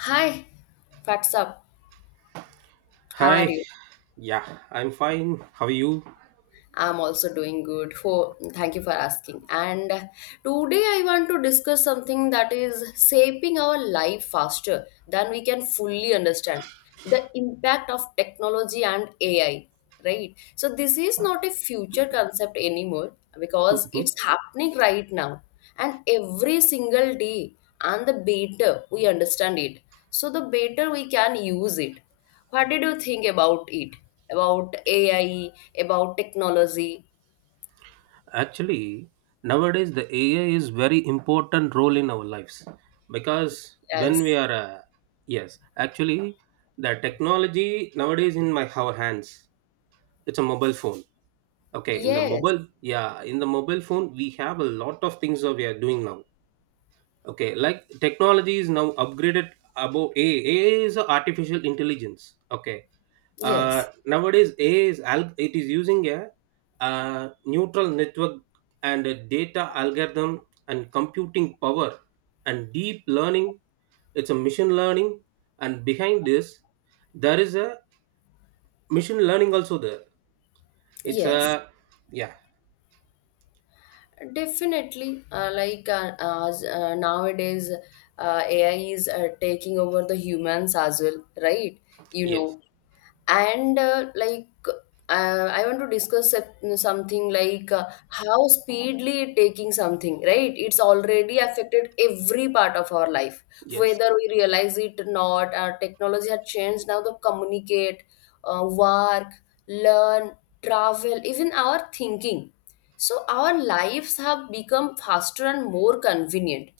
Hi, what's up? How are Hi, you? yeah, I'm fine. How are you? I'm also doing good. For thank you for asking. And today I want to discuss something that is shaping our life faster than we can fully understand. The impact of technology and AI, right? So this is not a future concept anymore because Mhm. it's happening right now and every single day and the better we understand it so the better we can use it. What did you think about it? About AI, about technology? Actually, nowadays the AI is very important role in our lives because when we Yes. are yes, actually the technology nowadays in my our hands. It's a mobile phone. Okay, Yes. Yeah, in the mobile phone we have a lot of things that we are doing now. Okay, like technology is now upgraded above A. A is a artificial intelligence. Okay. Yes. Nowadays, it is using a neutral network and a data algorithm and computing power and deep learning. It's a machine learning. And behind this there is a machine learning also there. It's Yes. a Yeah, Definitely, like as nowadays, AI is taking over the humans as well, right? You yes, know, and like I want to discuss something like how speedily it taking something, right? It's already affected every part of our life, yes, whether we realize it or not. Our technology has changed now to communicate, work, learn, travel, even our thinking, so our lives have become faster and more convenient,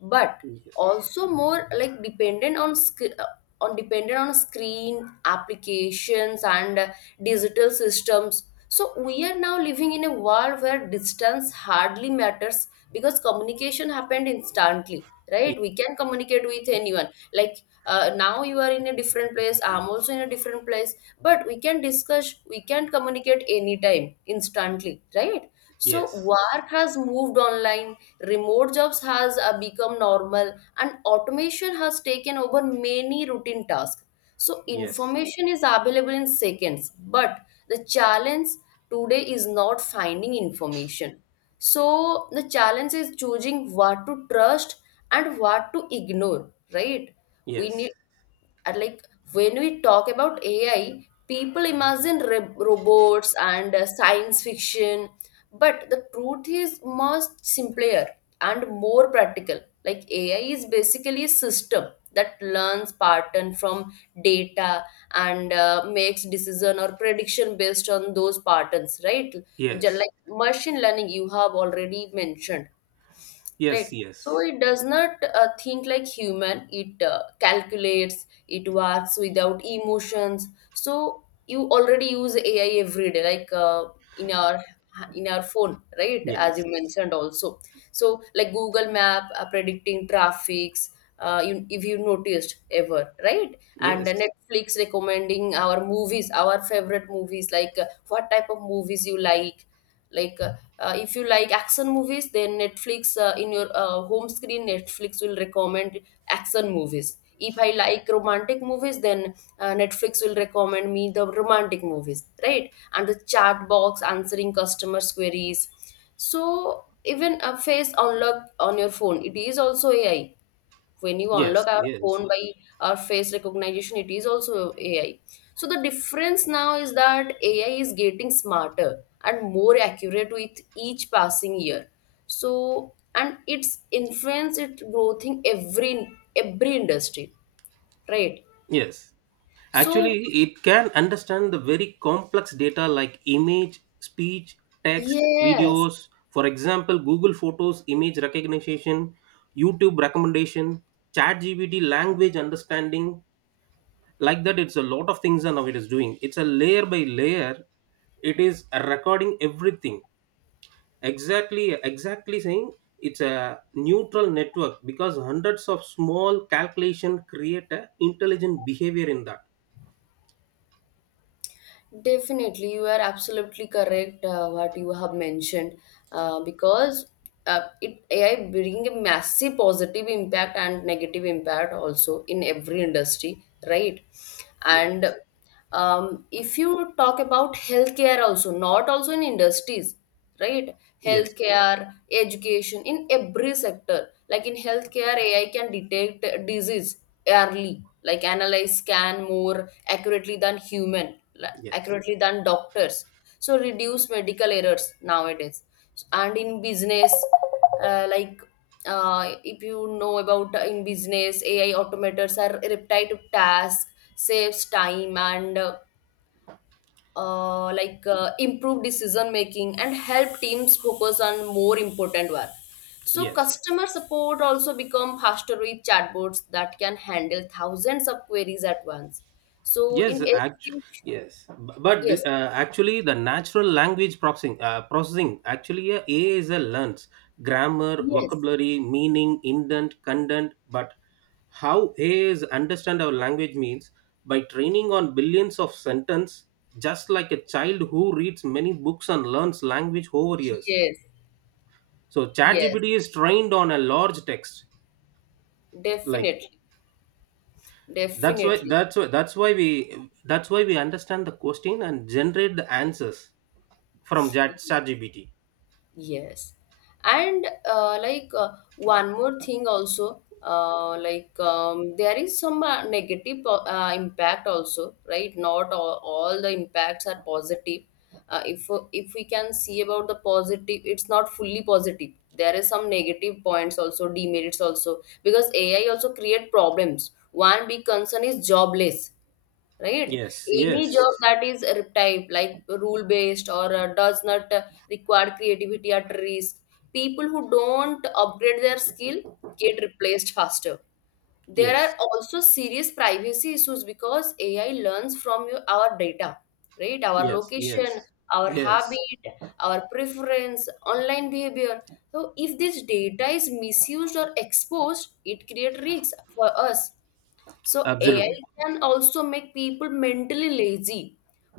but yes, also more like dependent on on dependent on screen applications and digital systems. So we are now living in a world where distance hardly matters because communication happened instantly, yes, right? We can communicate with anyone. Like now you are in a different place, I'm also in a different place, but we can discuss, we can communicate anytime instantly, right? So yes, work has moved online, remote jobs has become normal and automation has taken over many routine tasks. So yes, information is available in seconds, but the challenge today is not finding information, so the challenge is choosing what to trust and what to ignore, right? We yes, need, and like, when we talk about AI, people imagine robots and science fiction, but the truth is much simpler and more practical. Like AI is basically a system that learns pattern from data and makes decision or prediction based on those patterns, right? Just yes. like machine learning, you have already mentioned, Yes, right? So yes, it does not think like human, it calculates, it works without emotions. So you already use AI every day, like in our in our phone, right? As you yes, mentioned also, so like Google Map predicting traffics, you, if you noticed ever, right? And yes, Netflix recommending our movies, our favorite movies, like what type of movies you like. like uh, if you like action movies, then Netflix, in your home screen, Netflix will recommend action movies. If I like romantic movies, then Netflix will recommend me the romantic movies, right? And the chat box answering customers queries, so even a face unlock on your phone, it is also AI. When you unlock yes, our yes, phone by our face recognition, it is also AI. So the difference now is that AI is getting smarter and more accurate with each passing year. So and its influence it growth in every industry, right? yes. So Actually, it can understand the very complex data like image, speech, text, yes. videos. For example, Google Photos image recognition, YouTube recommendation, ChatGPT language understanding. Like that, it's a lot of things and now it is doing. It's a layer by layer. It is recording everything, exactly saying it's a neutral network because hundreds of small calculation create a intelligent behavior in that. Definitely, you are absolutely correct what you have mentioned, because it AI bring a massive positive impact and negative impact also in every industry, right? And Yes, if you talk about healthcare also, not also in industries, right? yes, Healthcare, education, in every sector. Like in healthcare, AI can detect disease early, like analyze, scan more accurately than human, like yes, accurately than doctors. So reduce medical errors nowadays. And in business, uh, like if you know about in business, AI automators are repetitive tasks, saves time and improve decision making and help teams focus on more important work. So yes. customer support also become faster with chatbots that can handle thousands of queries at once. So in Yes, act. education, Yes, but yes, actually, the natural language processing, processing actually AI is a learns grammar, yes, vocabulary, meaning, intent, content. But how AI is understand our language means by training on billions of sentence, just like a child who reads many books and learns language over years. yes, So yes, ChatGPT is trained on a large text, like definitely, that's why definitely. that's why that's why we understand the question and generate the answers from ChatGPT. Yes. And one more thing also, like there is some uh, negative impact also, right? Not all, all the impacts are positive. Uh, if if we can see about the positive, it's not fully positive. There is some negative points also, demerits also, because AI also create problems. One big concern is jobless, right? Yes, Any job yes, that is type like rule based or does not require creativity at risk, people who don't upgrade their skill get replaced faster. There are yes, also serious privacy issues because AI learns from your, our data, right? Our yes, location, yes, our yes, habit, our preference, online behavior. So if this data is misused or exposed, it creates risks for us. So AI absolutely. can also make people mentally lazy.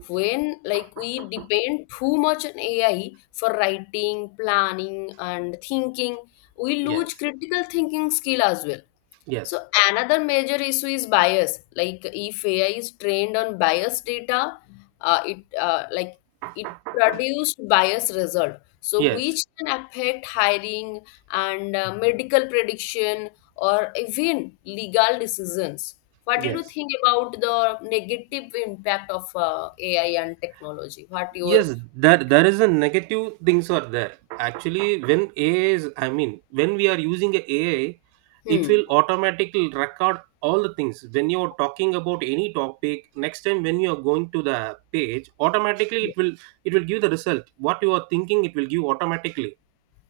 When like we depend too much on AI for writing, planning, and thinking, we lose Yes, critical thinking skill as well. yes, So another major issue is bias. Like if AI is trained on biased data, uh, it uh, like it produced biased result. So which yes, can affect hiring and medical prediction or even legal decisions. What did you yes, think about the negative impact of AI and technology? What your yes. That there is a negative things are there. Actually, when AI is, I mean, when we are using a AI, it hmm? will automatically record all the things. When you are talking about any topic, next time when you are going to the page, automatically it will give the result. What you are thinking, it will give automatically.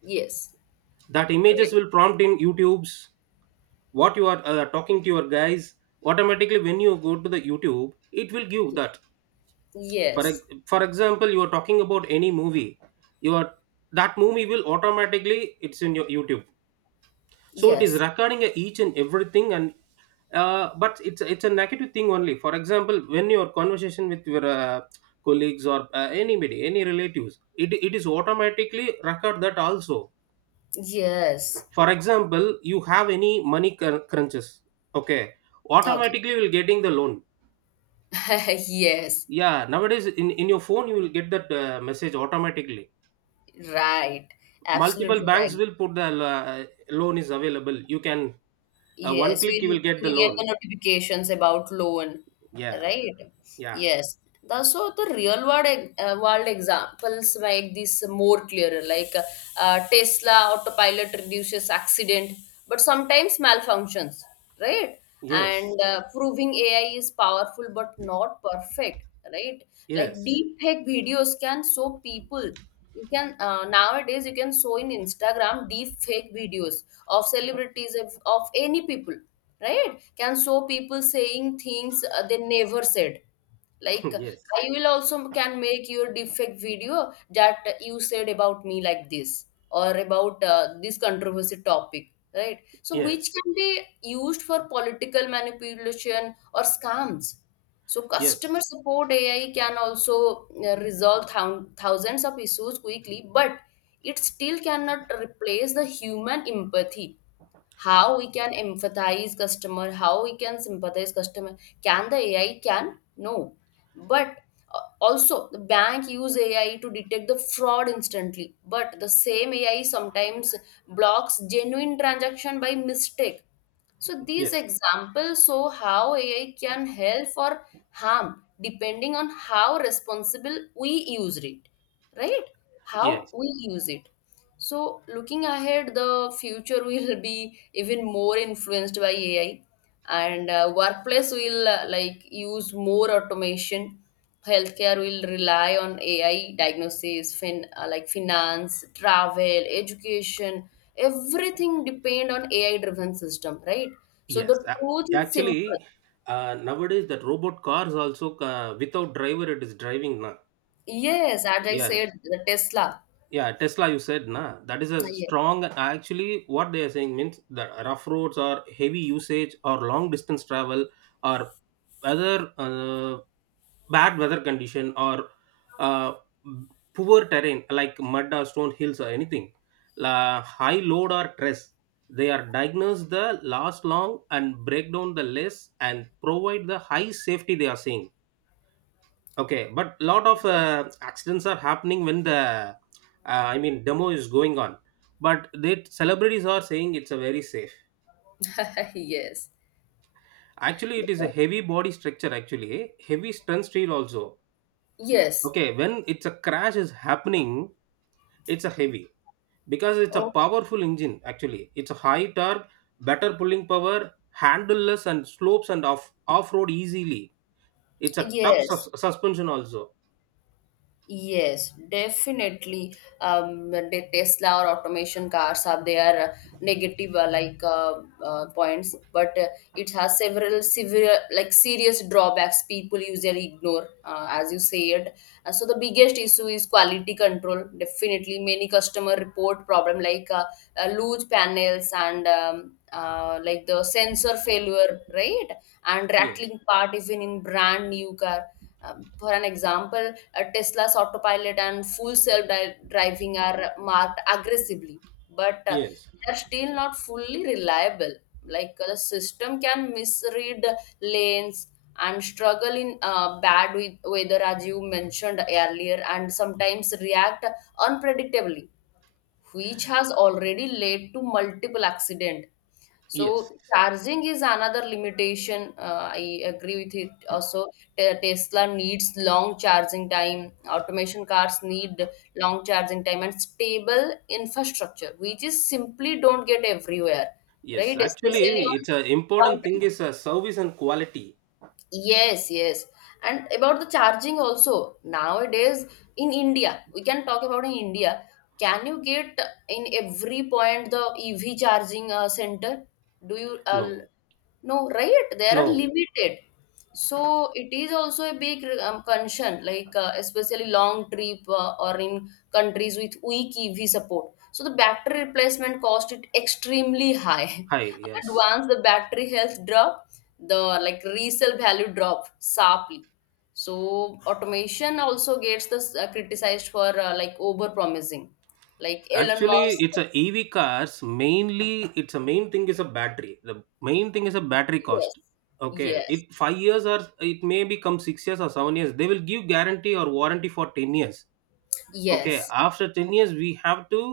Yes, That images right. will prompt in youtube's, what you are talking to your guys. Automatically when you go to the youtube, it will give that. Yes, For example, you are talking about any movie, you are that movie will automatically it's in your youtube. yes, So it is yes. recording each and everything. And but it's a negative thing only. For example, when your conversation with your colleagues or anybody any relatives, it is automatically record that also. Yes. For example, you have any money crunches. Okay, Okay. automatically you will getting the loan. Yes, Yeah, nowadays in your phone you will get that message automatically. right. Absolutely Multiple banks right. will put the loan is available, you can one Yes, click you we will get the we get the loan. notifications about loan, Yeah, right? yeah, Yes. The, so the real world world examples make this more clearer. Like Tesla autopilot reduces accident, but sometimes malfunctions, right? yes, And proving AI is powerful but not perfect, right? Like yes. deep fake videos can show people. You can nowadays you can show in Instagram deep fake videos of celebrities of any people, right? Can show people saying things they never said, like Yes, I will also can make your defect video that you said about me like this or about this controversy topic, right? So which yes, can be used for political manipulation or scams. So customer yes, support AI can also resolve thousands of issues quickly, but it still cannot replace the human empathy. How we can empathize customer, how we can sympathize customer, can the AI? Can no, but also the bank use AI to detect the fraud instantly, but the same AI sometimes blocks genuine transaction by mistake. So these yes, examples show how AI can help or harm depending on how responsible we use it, right? How yes, we use it. So, looking ahead, the future will be even more influenced by AI, and workplace will use more automation. Healthcare will rely on AI diagnosis, finance, travel, education, everything depend on AI-driven system, right? So yes. the A- truth is simple. actually nowadays that robot cars also without driver it is driving now. Yes, as I Yeah. said, the Tesla. Yeah, tesla you said na, that is a Yes, strong actually. What they are saying means the rough roads or heavy usage or long distance travel or other uh, bad weather condition or uh, poor terrain like mud or stone hills or anything. La, high load or stress, they are diagnosed the last long and break down the less and provide the high safety, they are saying. Okay, but lot of accidents are happening when the I mean demo is going on. But the celebrities are saying it's a very safe. yes, yes. Actually, it is a heavy body structure. Actually, heavy strength steel also. Yes. Okay, when it's a crash is happening, it's a heavy because it's a Okay. powerful engine. Actually, it's a high torque, better pulling power, handleless and slopes and off road easily. It's a tough sus- Yes. suspension also. Yes, definitely. The Tesla or automation cars have their uh, negative points, but it has several severe like serious drawbacks people usually ignore, as you said. So the biggest issue is quality control. Definitely, many customer report problem like loose panels and like the sensor failure, right? and Yes, rattling part even in brand new car, for an example, Tesla's autopilot and full self-driving are marked aggressively, but yes, they are still not fully reliable. Like the system can misread lanes and struggle in bad with weather, as you mentioned earlier, and sometimes react unpredictably, which has already led to multiple accident. yes. So charging is another limitation. I agree with it. Also, Tesla needs long charging time. Automation cars need long charging time and stable infrastructure, which is simply don't get everywhere, Yes, right? Especially actually, on it's a long important thing trip. is a service and quality. Yes, yes. And about the charging also, nowadays in India, we can talk about in India. Can you get in every point the EV charging center? Do you No, no, right? There are no, limited, so it is also a big concern, like especially long trip or in countries with weak EV support. So the battery replacement cost it extremely high, hi, and yes. once the battery health drop, the like resale value drop sharply. So automation also gets the criticized for like over promising, like Elon Actually, Musk. it's a EV cars. Mainly, it's a main thing is a battery. The main thing is a battery Yes, cost. Okay, yes, it 5 years or it may become 6 years or 7 years. They will give guarantee or warranty for 10 years. Okay, yes, after 10 years, we have to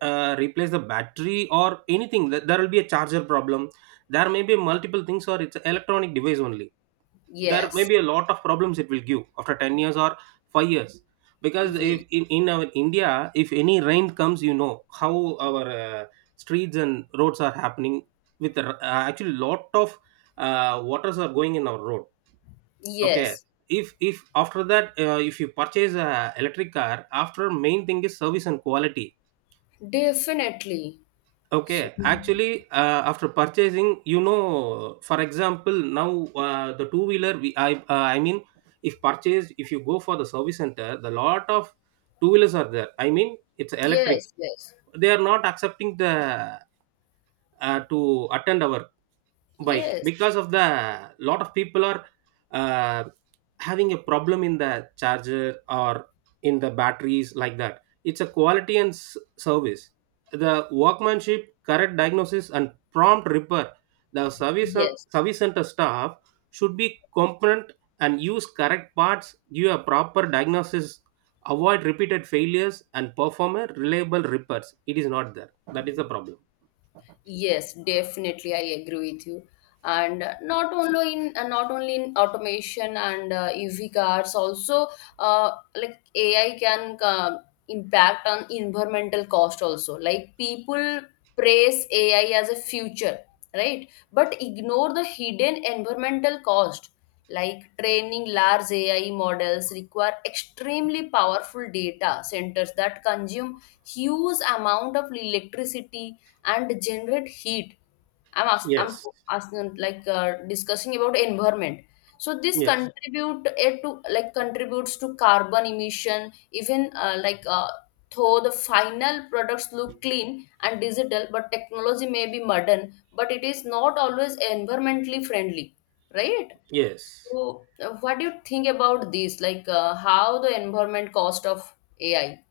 replace the battery or anything. There will be a charger problem. There may be multiple things, or it's an electronic device only. There may yes, be a lot of problems it will give after 10 years or 5 years. Because if yes, in our india, if any rain comes, you know how our streets and roads are happening with the actually lot of waters are going in our road. Okay, yes, if after that if you purchase a electric car, after main thing is service and quality. definitely. So Okay, actually, after purchasing, for example, now the two wheeler, we I mean, if purchased, if you go for the service center, the lot of two wheelers are there. I mean, it's electric. yes, yes, They are not accepting the to attend our bike yes, because of the lot of people are uh, having a problem in the charger or in the batteries. Like that, it's a quality and service, the workmanship, correct diagnosis and prompt repair. The yes. service center staff should be competent and use correct parts, give a proper diagnosis, avoid repeated failures and perform a reliable repairs. It is not there. That is the problem. Yes, definitely, I agree with you. And not only in automation and EV cars, also AI can impact on environmental cost also. Like people praise AI as a future, right? But ignore the hidden environmental cost. Like training large AI models require extremely powerful data centers that consume huge amount of electricity and generate heat. I'm Yes, asking like discussing about environment. So this yes, contribute it to like contributes to carbon emission. Even though the final products look clean and digital, but technology may be modern, but it is not always environmentally friendly, right? yes. So what do you think about this? Like how the environment cost of AI?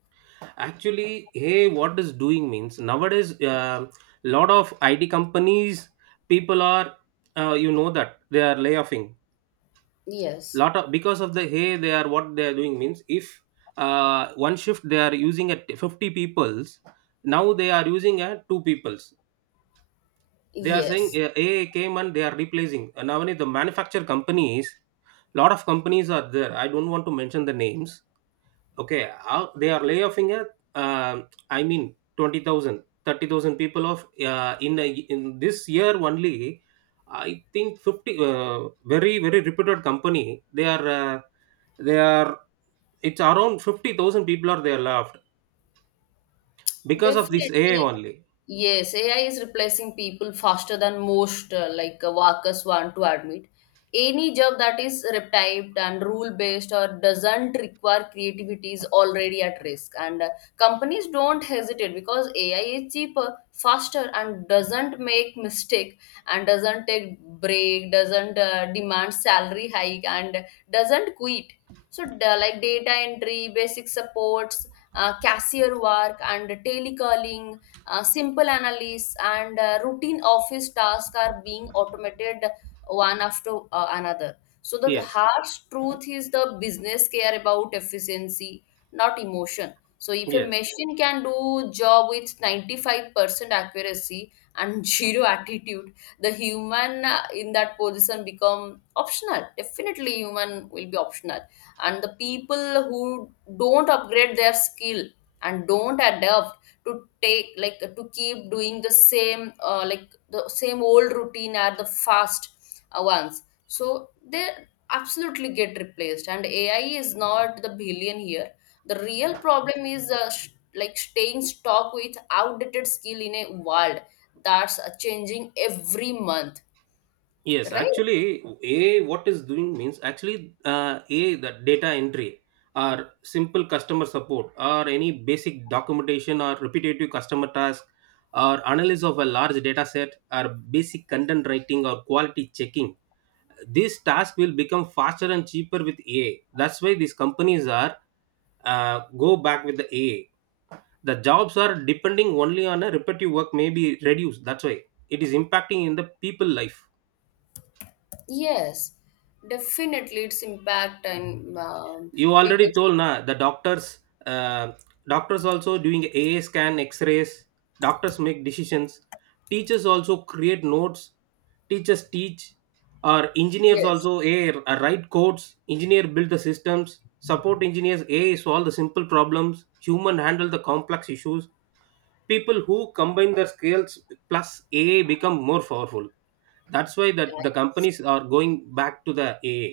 Actually, hey, what is doing means nowadays? A lot of IT companies, people are, you know that they are layoffing. Yes. Lot of because of the hey, they are what they are doing means if one shift they are using at 50 peoples, now they are using at two peoples. They are saying Yes, AI came and they are replacing. And now only the manufacturer companies, lot of companies are there. I don't want to mention the names. Okay, how they are layoffing at um I mean 20,000, 30,000 people of in this year only. I think 50 very very reputed company, they are it's around 50,000 people are there left because of this ai definitely. only. Yes, AI is replacing people faster than most workers want to admit. Any job that is repetitive and rule based or doesn't require creativity is already at risk. And Companies don't hesitate because AI is cheaper, faster, and doesn't make mistake and doesn't take break, doesn't demand salary hike, and doesn't quit. So, like data entry, basic supports, cashier work, and telecalling, simple analysis and routine office tasks are being automated one after another. So the Yes, harsh truth is the business care about efficiency, not emotion. So if a yes. machine can do job with 95% accuracy and zero attitude, the human in that position become optional. Definitely human will be optional. And the people who don't upgrade their skill and don't adapt to take to keep doing the same like the same old routine are the fast ones, so they absolutely get replaced. And ai is not the billion here, the real problem is like staying stuck with outdated skill in a world that's changing every month. Yes, Right. actually, AI, what is doing means actually, A, the data entry or simple customer support or any basic documentation or repetitive customer task or analysis of a large data set or basic content writing or quality checking. This task will become faster and cheaper with AI. That's why these companies are go back with the AI. The jobs are depending only on a repetitive work may be reduced. That's why it is impacting in the people life. Yes, definitely its impact, and You already people's. told na the doctors uh, doctors also doing aa scan x-rays. Doctors make decisions. Teachers also create notes. Teachers teach. Or engineers Yes. also a I write codes. Engineer build the systems. Support engineers, a I solve the simple problems, human handle the complex issues. People who combine their skills plus ai become more powerful. That's why that the Yeah. companies are going back to the ai.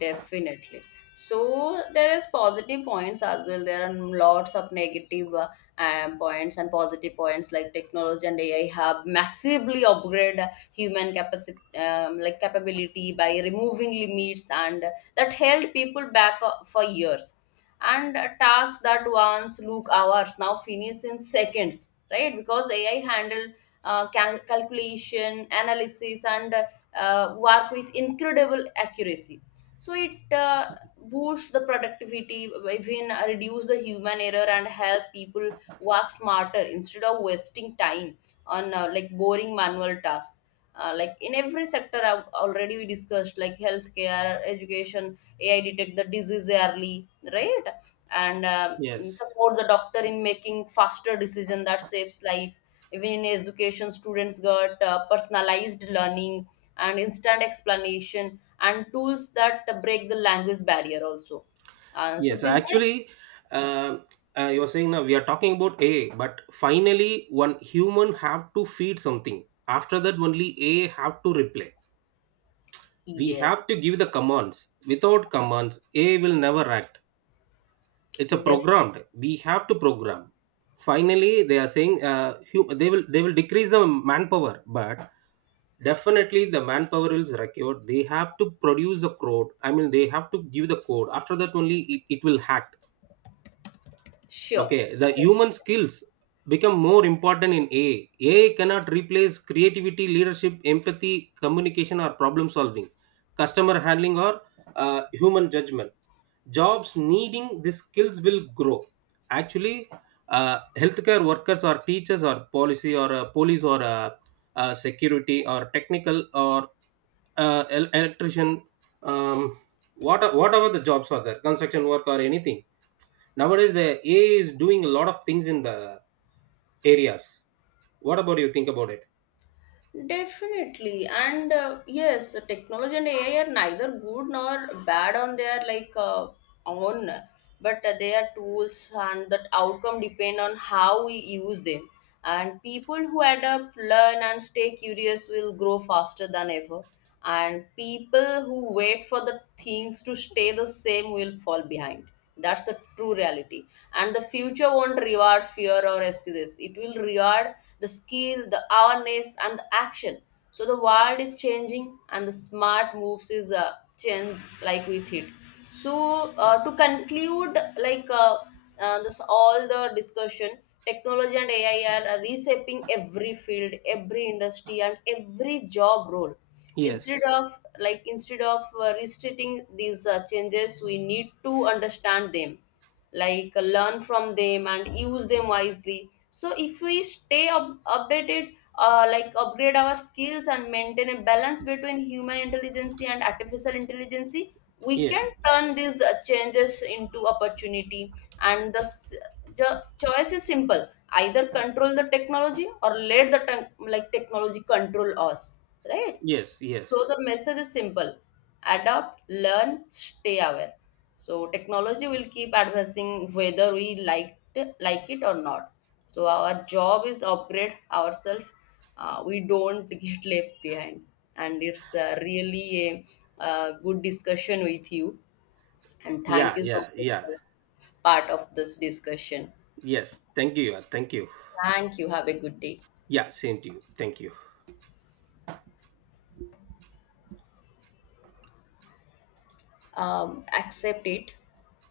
Definitely. So there is positive points as well. There are lots of negative points and positive points, like technology and AI have massively upgrade human capacity, like capability, by removing limits and that held people back for years. And tasks that once look hours now finish in seconds, right? Because AI handle calculation, analysis, and work with incredible accuracy, so it boosts the productivity, even reduce the human error and help people work smarter instead of wasting time on like boring manual tasks, like in every sector. I've already we discussed like healthcare, education, ai detect the disease early, right? And Yes. support the doctor in making faster decision that saves life. Even in education, students got personalized learning and instant explanation and tools that break the language barrier also. So Yes, business, actually, uh, you were saying now we are talking about A, but finally, one human have to feed something. After that, only A have to reply. We have yes, to give the commands. Without commands, A will never act. It's a def programmed. We have to program. Finally, they are saying they will decrease the manpower, but definitely the manpower is required. They have to produce the code. I mean, they have to give the code. After that, only it will hack. sure, Okay, the human definitely. skills become more important in ai. Ai cannot replace creativity, leadership, empathy, communication or problem solving, customer handling or human judgment. Jobs needing these skills will grow. Actually, healthcare workers or teachers or policy or police or security or technical or electrician, um, whatever the jobs are there, construction work or anything. Nowadays the ai is doing a lot of things in the areas. What about you think about it? Definitely, and yes, technology and AI are neither good nor bad on their own, but they are tools, and that outcome depend on how we use them. And people who adapt, learn, and stay curious will grow faster than ever, and people who wait for the things to stay the same will fall behind. That's the true reality. And the future won't reward fear or excuses, it will reward the skill, the awareness, and the action. So the world is changing and the smart moves is a change like with it. So to conclude, this all the discussion, technology and AI are reshaping every field, every industry, and every job role. Yes. Instead of restricting these changes, we need to understand them, learn from them and use them wisely. So if we stay up, updated upgrade our skills and maintain a balance between human intelligence and artificial intelligence, we Yes. can turn these changes into opportunity. And the choice is simple: either control the technology or let the technology control us, right? Yes. So Yes. the message is simple: adapt, learn, stay aware. So technology will keep advancing whether like it or not. So our job is upgrade ourselves. We don't get left behind. And it's uh, good discussion with you. And thank Yeah, you so yeah, much yeah, for part of this discussion. yes, thank you. Yeah, thank you. Thank you. Have a good day. Yeah, same to you, thank you. Accept it.